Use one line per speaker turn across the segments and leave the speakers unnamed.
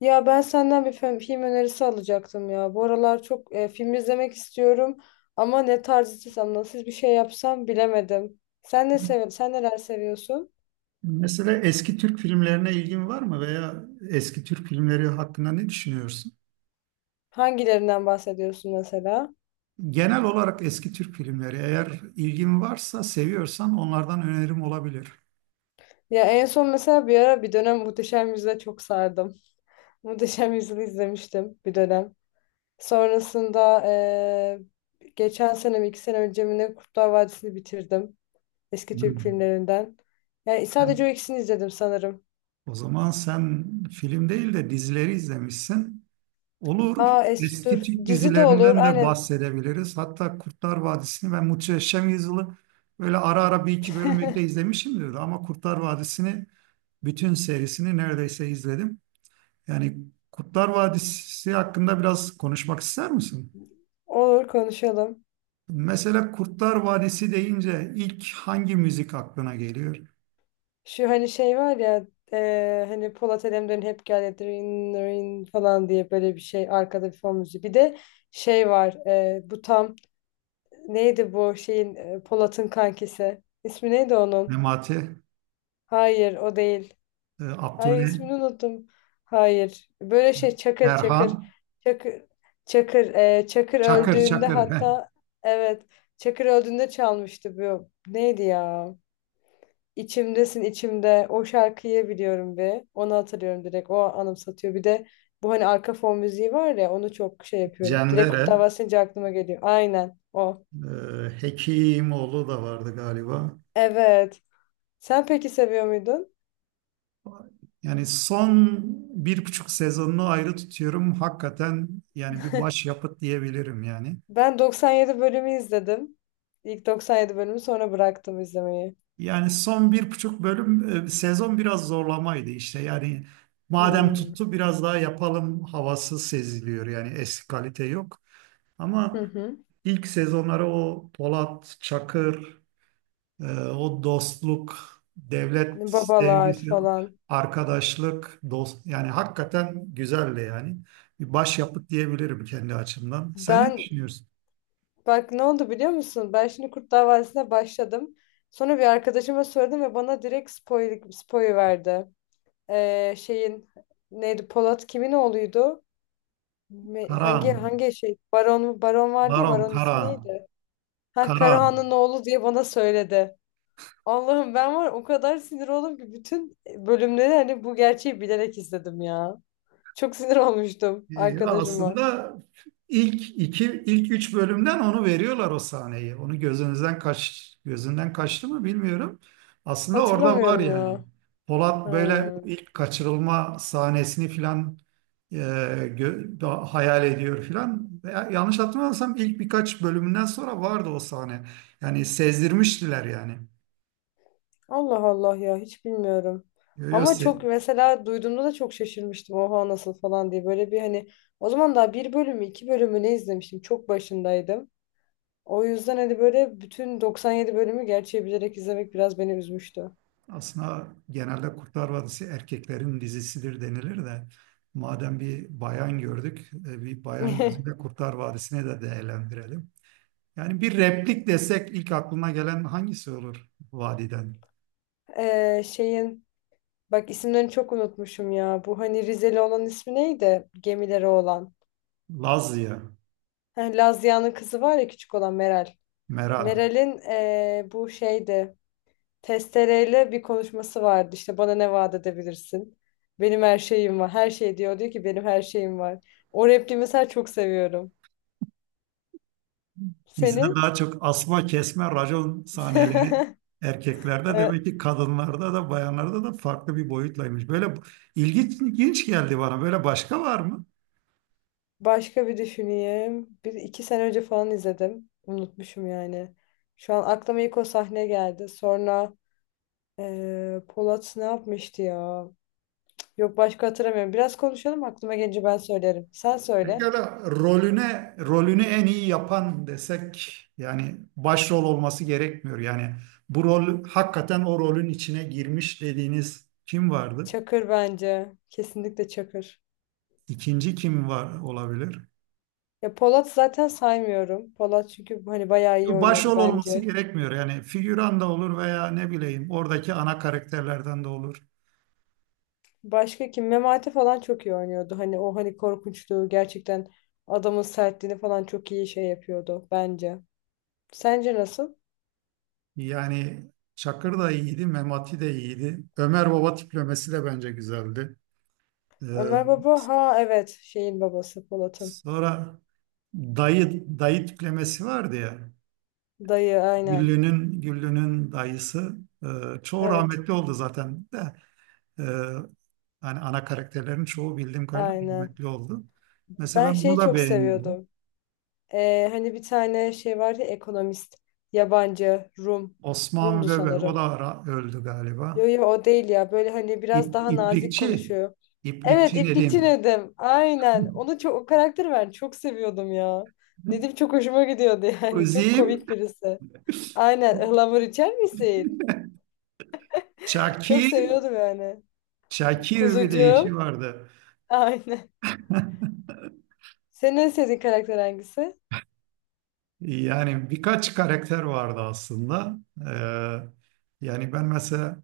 Ya ben senden bir film, film önerisi alacaktım ya. Bu aralar çok film izlemek istiyorum ama ne tarz istesem, nasıl bir şey yapsam bilemedim. Sen neler seviyorsun?
Mesela eski Türk filmlerine ilgin var mı veya eski Türk filmleri hakkında ne düşünüyorsun?
Hangilerinden bahsediyorsun mesela?
Genel olarak eski Türk filmleri eğer ilgin varsa, seviyorsan onlardan önerim olabilir.
Ya en son mesela bir ara bir dönem Muhteşem Yüzyıl'e çok sardım. Muhteşem Yüzyıl'ı izlemiştim bir dönem. Sonrasında geçen sene mi iki sene önce mi ne Kurtlar Vadisi'ni bitirdim. Eski Türk
Hmm.
filmlerinden. Yani sadece
Sen-
o ikisini izledim sanırım.
O zaman sen film değil de dizileri izlemişsin. Olur.
Aa es dur,
Eski Türk
dizi de olur
dizilerinden de
aynen.
bahsedebiliriz. Hatta Kurtlar Vadisi'ni, ben Muhteşem Yüzyıl'ı böyle ara ara bir iki bölümlükte izlemişimdir ama Kurtlar Vadisi'ni bütün serisini neredeyse izledim. Yani Kurtlar Vadisi hakkında biraz konuşmak ister misin?
Olur, konuşalım.
Mesela Kurtlar Vadisi deyince ilk hangi müzik aklına geliyor?
Şu hani şey var ya, hani Polat Alemdar'ın hep gel dırın, dırın falan diye böyle bir şey arkada bir fon müziği. Bir de şey var, bu tam neydi bu şeyin, Polat'ın kankisi. İsmi neydi onun?
Memati,
Hayır, o değil. Ay,
Abdullah,
ismini unuttum. Hayır. Böyle şey, Çakır.
Erhan,
Çakır Çakır Çakır
Çakır,
öldüğünde
Çakır, heh.
hatta evet, Çakır öldüğünde çalmıştı bu. Neydi ya? İçimdesin içimde. O şarkıyı biliyorum bir. Onu hatırlıyorum direkt. O anımsatıyor. Bir de bu hani arka fon müziği var ya, onu çok şey yapıyorum. Direkt Kurtlar
Cendere,
Vadisi deyince aklıma geliyor. Aynen o.
Hekimoğlu da vardı galiba.
Evet. Sen peki seviyor muydun?
Yani son bir buçuk sezonunu ayrı tutuyorum. Hakikaten yani bir başyapıt diyebilirim yani.
Ben 97 bölümü izledim. İlk 97 bölümü sonra bıraktım izlemeyi.
Yani son bir buçuk bölüm sezon biraz zorlamaydı işte. Yani madem
Hmm.
tuttu biraz daha yapalım havası seziliyor. Yani eski kalite yok.
Hı
Ama
hı.
ilk sezonları o Polat, Çakır, o dostluk, devlet
Babalar
sevgisi,
falan.
arkadaşlık, dost, yani hakikaten güzeldi yani. Bir başyapıt diyebilirim kendi açımdan. Sen ne
Ben,
düşünüyorsun?
bak ne oldu biliyor musun? Ben şimdi Kurt Davası'na başladım. Sonra bir arkadaşıma sordum ve bana direkt spoil verdi. Şeyin neydi? Polat kimin oğluydu? Me-
Karahan,
Hangi şey? Baron mu? Baron vardı ya.
Baron
Baron ismi
Karahan,
neydi? Ha,
Karahan.
Karahan'ın oğlu diye bana söyledi. Allah'ım, ben var o kadar sinir oldum ki bütün bölümleri hani bu gerçeği bilerek izledim ya. Çok sinir olmuştum arkadaşıma.
Aslında ilk üç bölümden onu veriyorlar, o sahneyi. Onu gözünden kaçtı mı bilmiyorum. Aslında orada var
Hatırlamıyorum
yani.
ya.
Polat böyle
Ha.
ilk kaçırılma sahnesini filan hayal ediyor filan. Veya yanlış hatırlamıyorsam ilk birkaç bölümünden sonra vardı o sahne. Yani sezdirmiştiler yani.
Allah Allah ya, hiç bilmiyorum.
Yo, yo,
Ama çok
se-
mesela duyduğumda da çok şaşırmıştım. Oha, nasıl falan diye. Böyle bir hani o zaman daha bir bölümü iki bölümü ne izlemiştim. Çok başındaydım. O yüzden hani böyle bütün 97 bölümü gerçeği bilerek izlemek biraz beni üzmüştü.
Aslında genelde Kurtlar Vadisi erkeklerin dizisidir denilir de, madem bir bayan gördük, bir bayan gözüyle Kurtlar Vadisi'ni de değerlendirelim. Yani bir replik desek, ilk aklına gelen hangisi olur vadiden?
Şeyin, bak isimlerini çok unutmuşum ya. Bu hani Rizeli olan ismi neydi? Gemileri olan.
Lazya,
Heh, Lazia'nın kızı var ya, küçük olan Meral.
Meral.
Meral'in, bu şeydi. Testereyle bir konuşması vardı. İşte bana ne vaat edebilirsin? Benim her şeyim var. Her şey, diyor. Diyor ki benim her şeyim var. O repliği mesela çok seviyorum.
Bizde
Senin?
daha çok asma kesme racon sahneleri, erkeklerde
Evet,
demek ki, kadınlarda da, bayanlarda da farklı bir boyutlaymış. Böyle ilginç geldi bana. Böyle başka var mı?
başka bir düşüneyim. Bir iki sene önce falan izledim. Unutmuşum yani. Şu an aklıma ilk o sahne geldi. Sonra Polat ne yapmıştı ya? Yok, başka hatırlamıyorum. Biraz konuşalım, aklıma gelince ben söylerim. Sen söyle.
Pekala rolünü en iyi yapan desek, yani başrol olması gerekmiyor. Yani bu rol hakikaten o rolün içine girmiş dediğiniz kim vardı?
Çakır bence. Kesinlikle Çakır.
İkinci kim var olabilir?
Ya Polat zaten saymıyorum. Polat çünkü hani bayağı iyi oynuyordu
Başrol olması
bence.
gerekmiyor. Yani figüran da olur veya ne bileyim oradaki ana karakterlerden de olur.
Başka kim? Memati falan çok iyi oynuyordu. Hani o hani korkunçluğu, gerçekten adamın sertliğini falan çok iyi şey yapıyordu bence. Sence nasıl?
Yani Çakır da iyiydi, Memati de iyiydi. Ömer Baba tiplemesi de bence güzeldi. Ee,
Ömer Baba,
s-
ha evet, şeyin babası, Polat'ın.
Sonra dayı tiplemesi vardı ya.
Dayı, aynen.
Güllü'nün dayısı, e, çoğu
Evet,
rahmetli oldu zaten de, e, hani ana karakterlerin çoğu bildiğim kadarıyla
aynen.
rahmetli oldu. Mesela
Ben
ben bunu
şeyi
da
çok
beğeniyordum.
seviyordum. Hani bir tane şey vardı ya, ekonomist. Yabancı Rum.
Osman
Rum'du
Weber, o
sanırım.
da öldü galiba.
Yo yo, o değil ya. Böyle hani biraz daha nazik
İplikçi.
konuşuyor. Evet,
İplikçi ne
İpekçi
diyeyim?
Nedim. Aynen. Onu çok, o karakteri ben çok seviyordum ya. Nedim çok hoşuma gidiyordu yani. Çok
Kuzim,
komik birisi. Aynen. Ihlamur içer misin? Çok
Şakir,
seviyordum yani.
Şakir bir de eşi
Kuzucuğum.
vardı.
Aynen. Senin en sevdiğin karakter hangisi?
Yani birkaç karakter vardı aslında. Yani ben mesela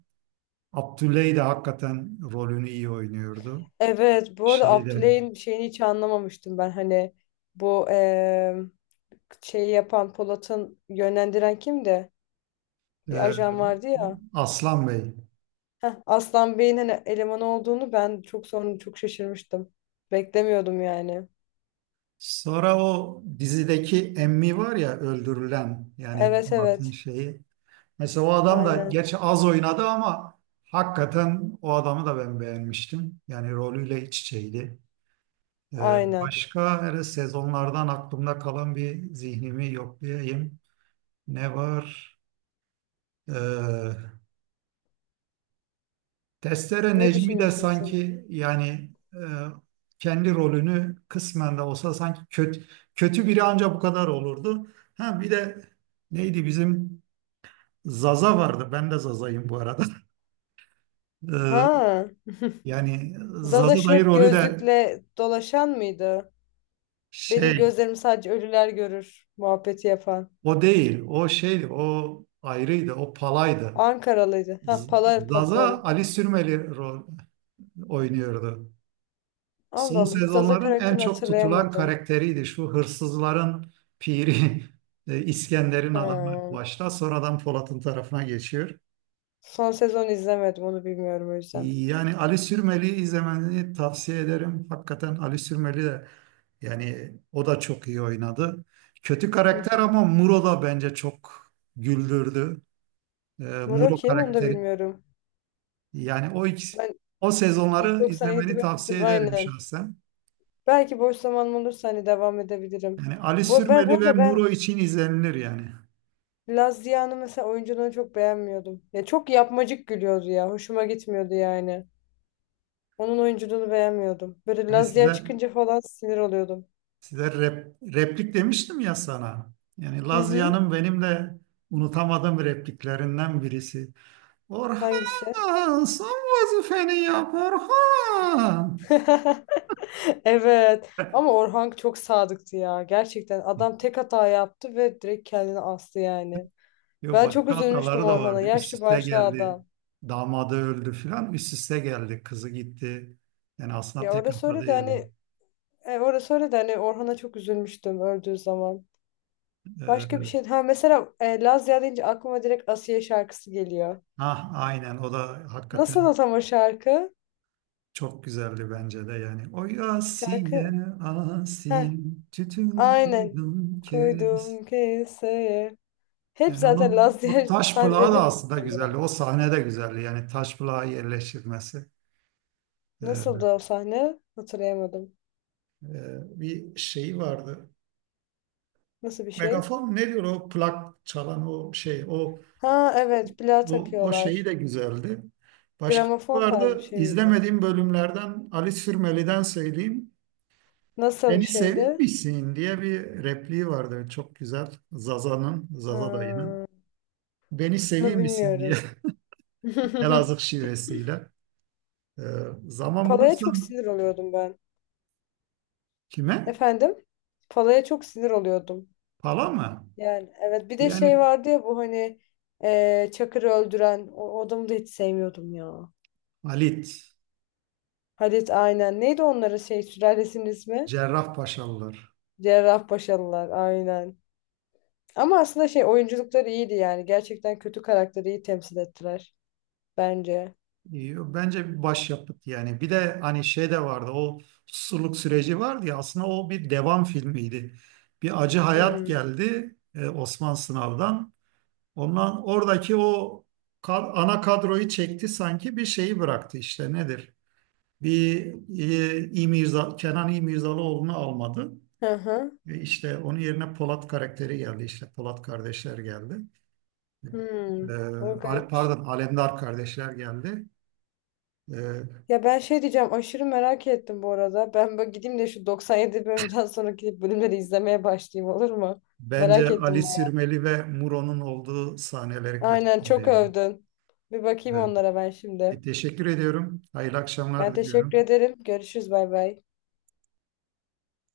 Abdüley de hakikaten rolünü iyi oynuyordu.
Evet. Bu arada
Şeyde,
Abdüley'in şeyini hiç anlamamıştım ben. Hani bu şeyi yapan, Polat'ın yönlendiren kimdi?
e,
Bir ajan vardı ya.
Aslan Bey.
Heh, Aslan Bey'in hani eleman olduğunu ben çok sonra çok şaşırmıştım. Beklemiyordum yani.
Sonra o dizideki Emmi var ya, öldürülen, yani
Evet
Murat'ın
evet.
şeyi. Mesela o adam da
Aynen.
gerçi az oynadı ama hakikaten o adamı da ben beğenmiştim. Yani rolüyle iç içeydi. E,
Aynen.
başka hele sezonlardan aklımda kalan bir, zihnimi yoklayayım. Ne var? E, Testere
Ne
Necmi de
düşünüyorsun sen?
sanki yani, kendi rolünü kısmen de olsa sanki kötü biri ancak bu kadar olurdu. Ha bir de neydi bizim Zaza vardı. Ben de Zaza'yım bu arada. E,
Ha.
yani
Zaza
Zaza
şu
dayı
hep
rolü de,
gözlükle dolaşan mıydı? Benim
şey,
gözlerim sadece ölüler görür muhabbeti yapan.
o değil. O şeydi. O ayrıydı. O palaydı.
Ankaralıydı. Ha,
Z-
Pala, pa-
Zaza
doğru.
Ali Sürmeli rol oynuyordu.
Allah
Son
Allah, hiç Zaza
sezonların en
karakterini
çok tutulan
hatırlayamadım.
karakteriydi. Şu hırsızların piri İskender'in adamı
Ha.
başta, sonradan Polat'ın tarafına geçiyor.
Son sezon izlemedim, onu bilmiyorum o yüzden.
Yani Ali Sürmeli'yi izlemeni tavsiye ederim. Hakikaten Ali Sürmeli de, yani o da çok iyi oynadı. Kötü
Hı
karakter
hı.
ama Muro da bence çok güldürdü.
Muro
Muro
kim, onu da
karakteri,
bilmiyorum.
yani o ikisi,
Ben
o
İlk
sezonları
97
izlemeni
bölüm
tavsiye
izledim
ederim
aynen.
şahsen.
Belki boş zamanım olursa hani devam edebilirim.
Yani Ali
Bu, ben, bu
Sürmeli ve
arada
Muro
ben
için izlenilir yani.
Laz Ziya'nın mesela oyunculuğunu çok beğenmiyordum. Ya çok yapmacık gülüyordu ya. Hoşuma gitmiyordu yani. Onun oyunculuğunu beğenmiyordum. Böyle
Hani
Laz Ziya çıkınca falan sinir oluyordum.
size replik demiştim ya sana. Yani
Hı hı.
Lazia'nın benim de unutamadığım repliklerinden birisi.
Hangisi?
Orhan, son vazifeni yap Orhan.
Evet. Ama Orhan çok sadıktı ya. Gerçekten adam tek hata yaptı ve direkt kendini astı yani.
Yok,
Ben çok
başka
üzülmüştüm
hataları da
Orhan'a.
vardı. Üst
Yaşlı
üste
başlı
geldi.
adam.
Damadı öldü filan. Üst üste geldi. Kızı gitti. Yani aslında
Ya,
tek
orada
hata
söyle de
değildi.
hani, e, orası öyle de hani Orhan'a çok üzülmüştüm öldüğü zaman. Başka bir
Ee,
şey. Ha mesela, Lazya deyince aklıma direkt Asiye şarkısı geliyor.
ah, aynen, o da
Nasıl
hakikaten
o tam o şarkı?
çok güzeldi bence de yani. Oy Asiye,
Şarkı. Ha,
Asiye, tütün
aynen.
kurdum kes.
Koydum keseye. Hep
Yani
zaten
onun o
Lazya
taş plağı da
sahnelerinde bunu
aslında
koyuyorlar.
güzeldi. O sahne de güzeldi. Yani taş plağı yerleştirmesi. Ee,
Nasıldı o sahne? Hatırlayamadım.
Bir şeyi vardı.
Nasıl bir şey?
Megafon ne diyor o plak çalan o şey.
Ha evet, plağa
O şeyi
takıyorlar.
de güzeldi. Başka
Gramofon tarzı bir
vardı.
şey miydi?
İzlemediğim bölümlerden Ali Sürmeli'den söyleyeyim.
Nasıl bir
Beni
şeydi?
sevmişsin diye bir repliği vardı. Çok güzel. Zaza'nın, Zaza dayının.
Ha,
Beni
onu
sevmişsin diye.
bilmiyorum.
Elazığ şivesiyle. Ee, zaman
Palaya çok
bulursan,
sinir oluyordum ben.
kime?
Efendim? Palaya çok sinir oluyordum.
Pala mı?
Yani evet, bir de şey
Yani
vardı ya bu hani Çakır'ı öldüren o, o adamı da hiç sevmiyordum ya.
Halit,
Halit, aynen. Neydi onların şey sülalesinin ismi?
Cerrahpaşalılar.
Cerrahpaşalılar, aynen. Ama aslında şey, oyunculukları iyiydi yani. Gerçekten kötü karakteri iyi temsil ettiler bence.
Bence bir başyapıt yani. Bir de hani şey de vardı. O susurluk süreci vardı ya. Aslında o bir devam filmiydi. Bir Acı Hayat
Hmm.
geldi Osman Sınav'dan. Ondan oradaki o ana kadroyu çekti, sanki bir şeyi bıraktı işte nedir? Bir Kenan İmirzalıoğlu'nu almadı.
Hı hı.
Ve işte onun yerine Polat karakteri geldi, işte Polat kardeşler geldi.
Hmm.
Ee,
O garip.
Pardon, Alemdar kardeşler geldi. Ee,
Ya ben şey diyeceğim, aşırı merak ettim bu arada. Ben böyle gideyim de şu 97 bölümden sonraki bölümleri izlemeye başlayayım, olur mu?
bence
Merak
Ali
ettim bu.
Sirmeli ve Muro'nun olduğu sahneleri
Aynen,
kaçırdı
çok
yani.
övdün. Bir bakayım
Evet.
onlara ben
E,
şimdi.
teşekkür ediyorum. Hayırlı
Ben
akşamlar
teşekkür
diliyorum.
ederim. Görüşürüz, bay bay.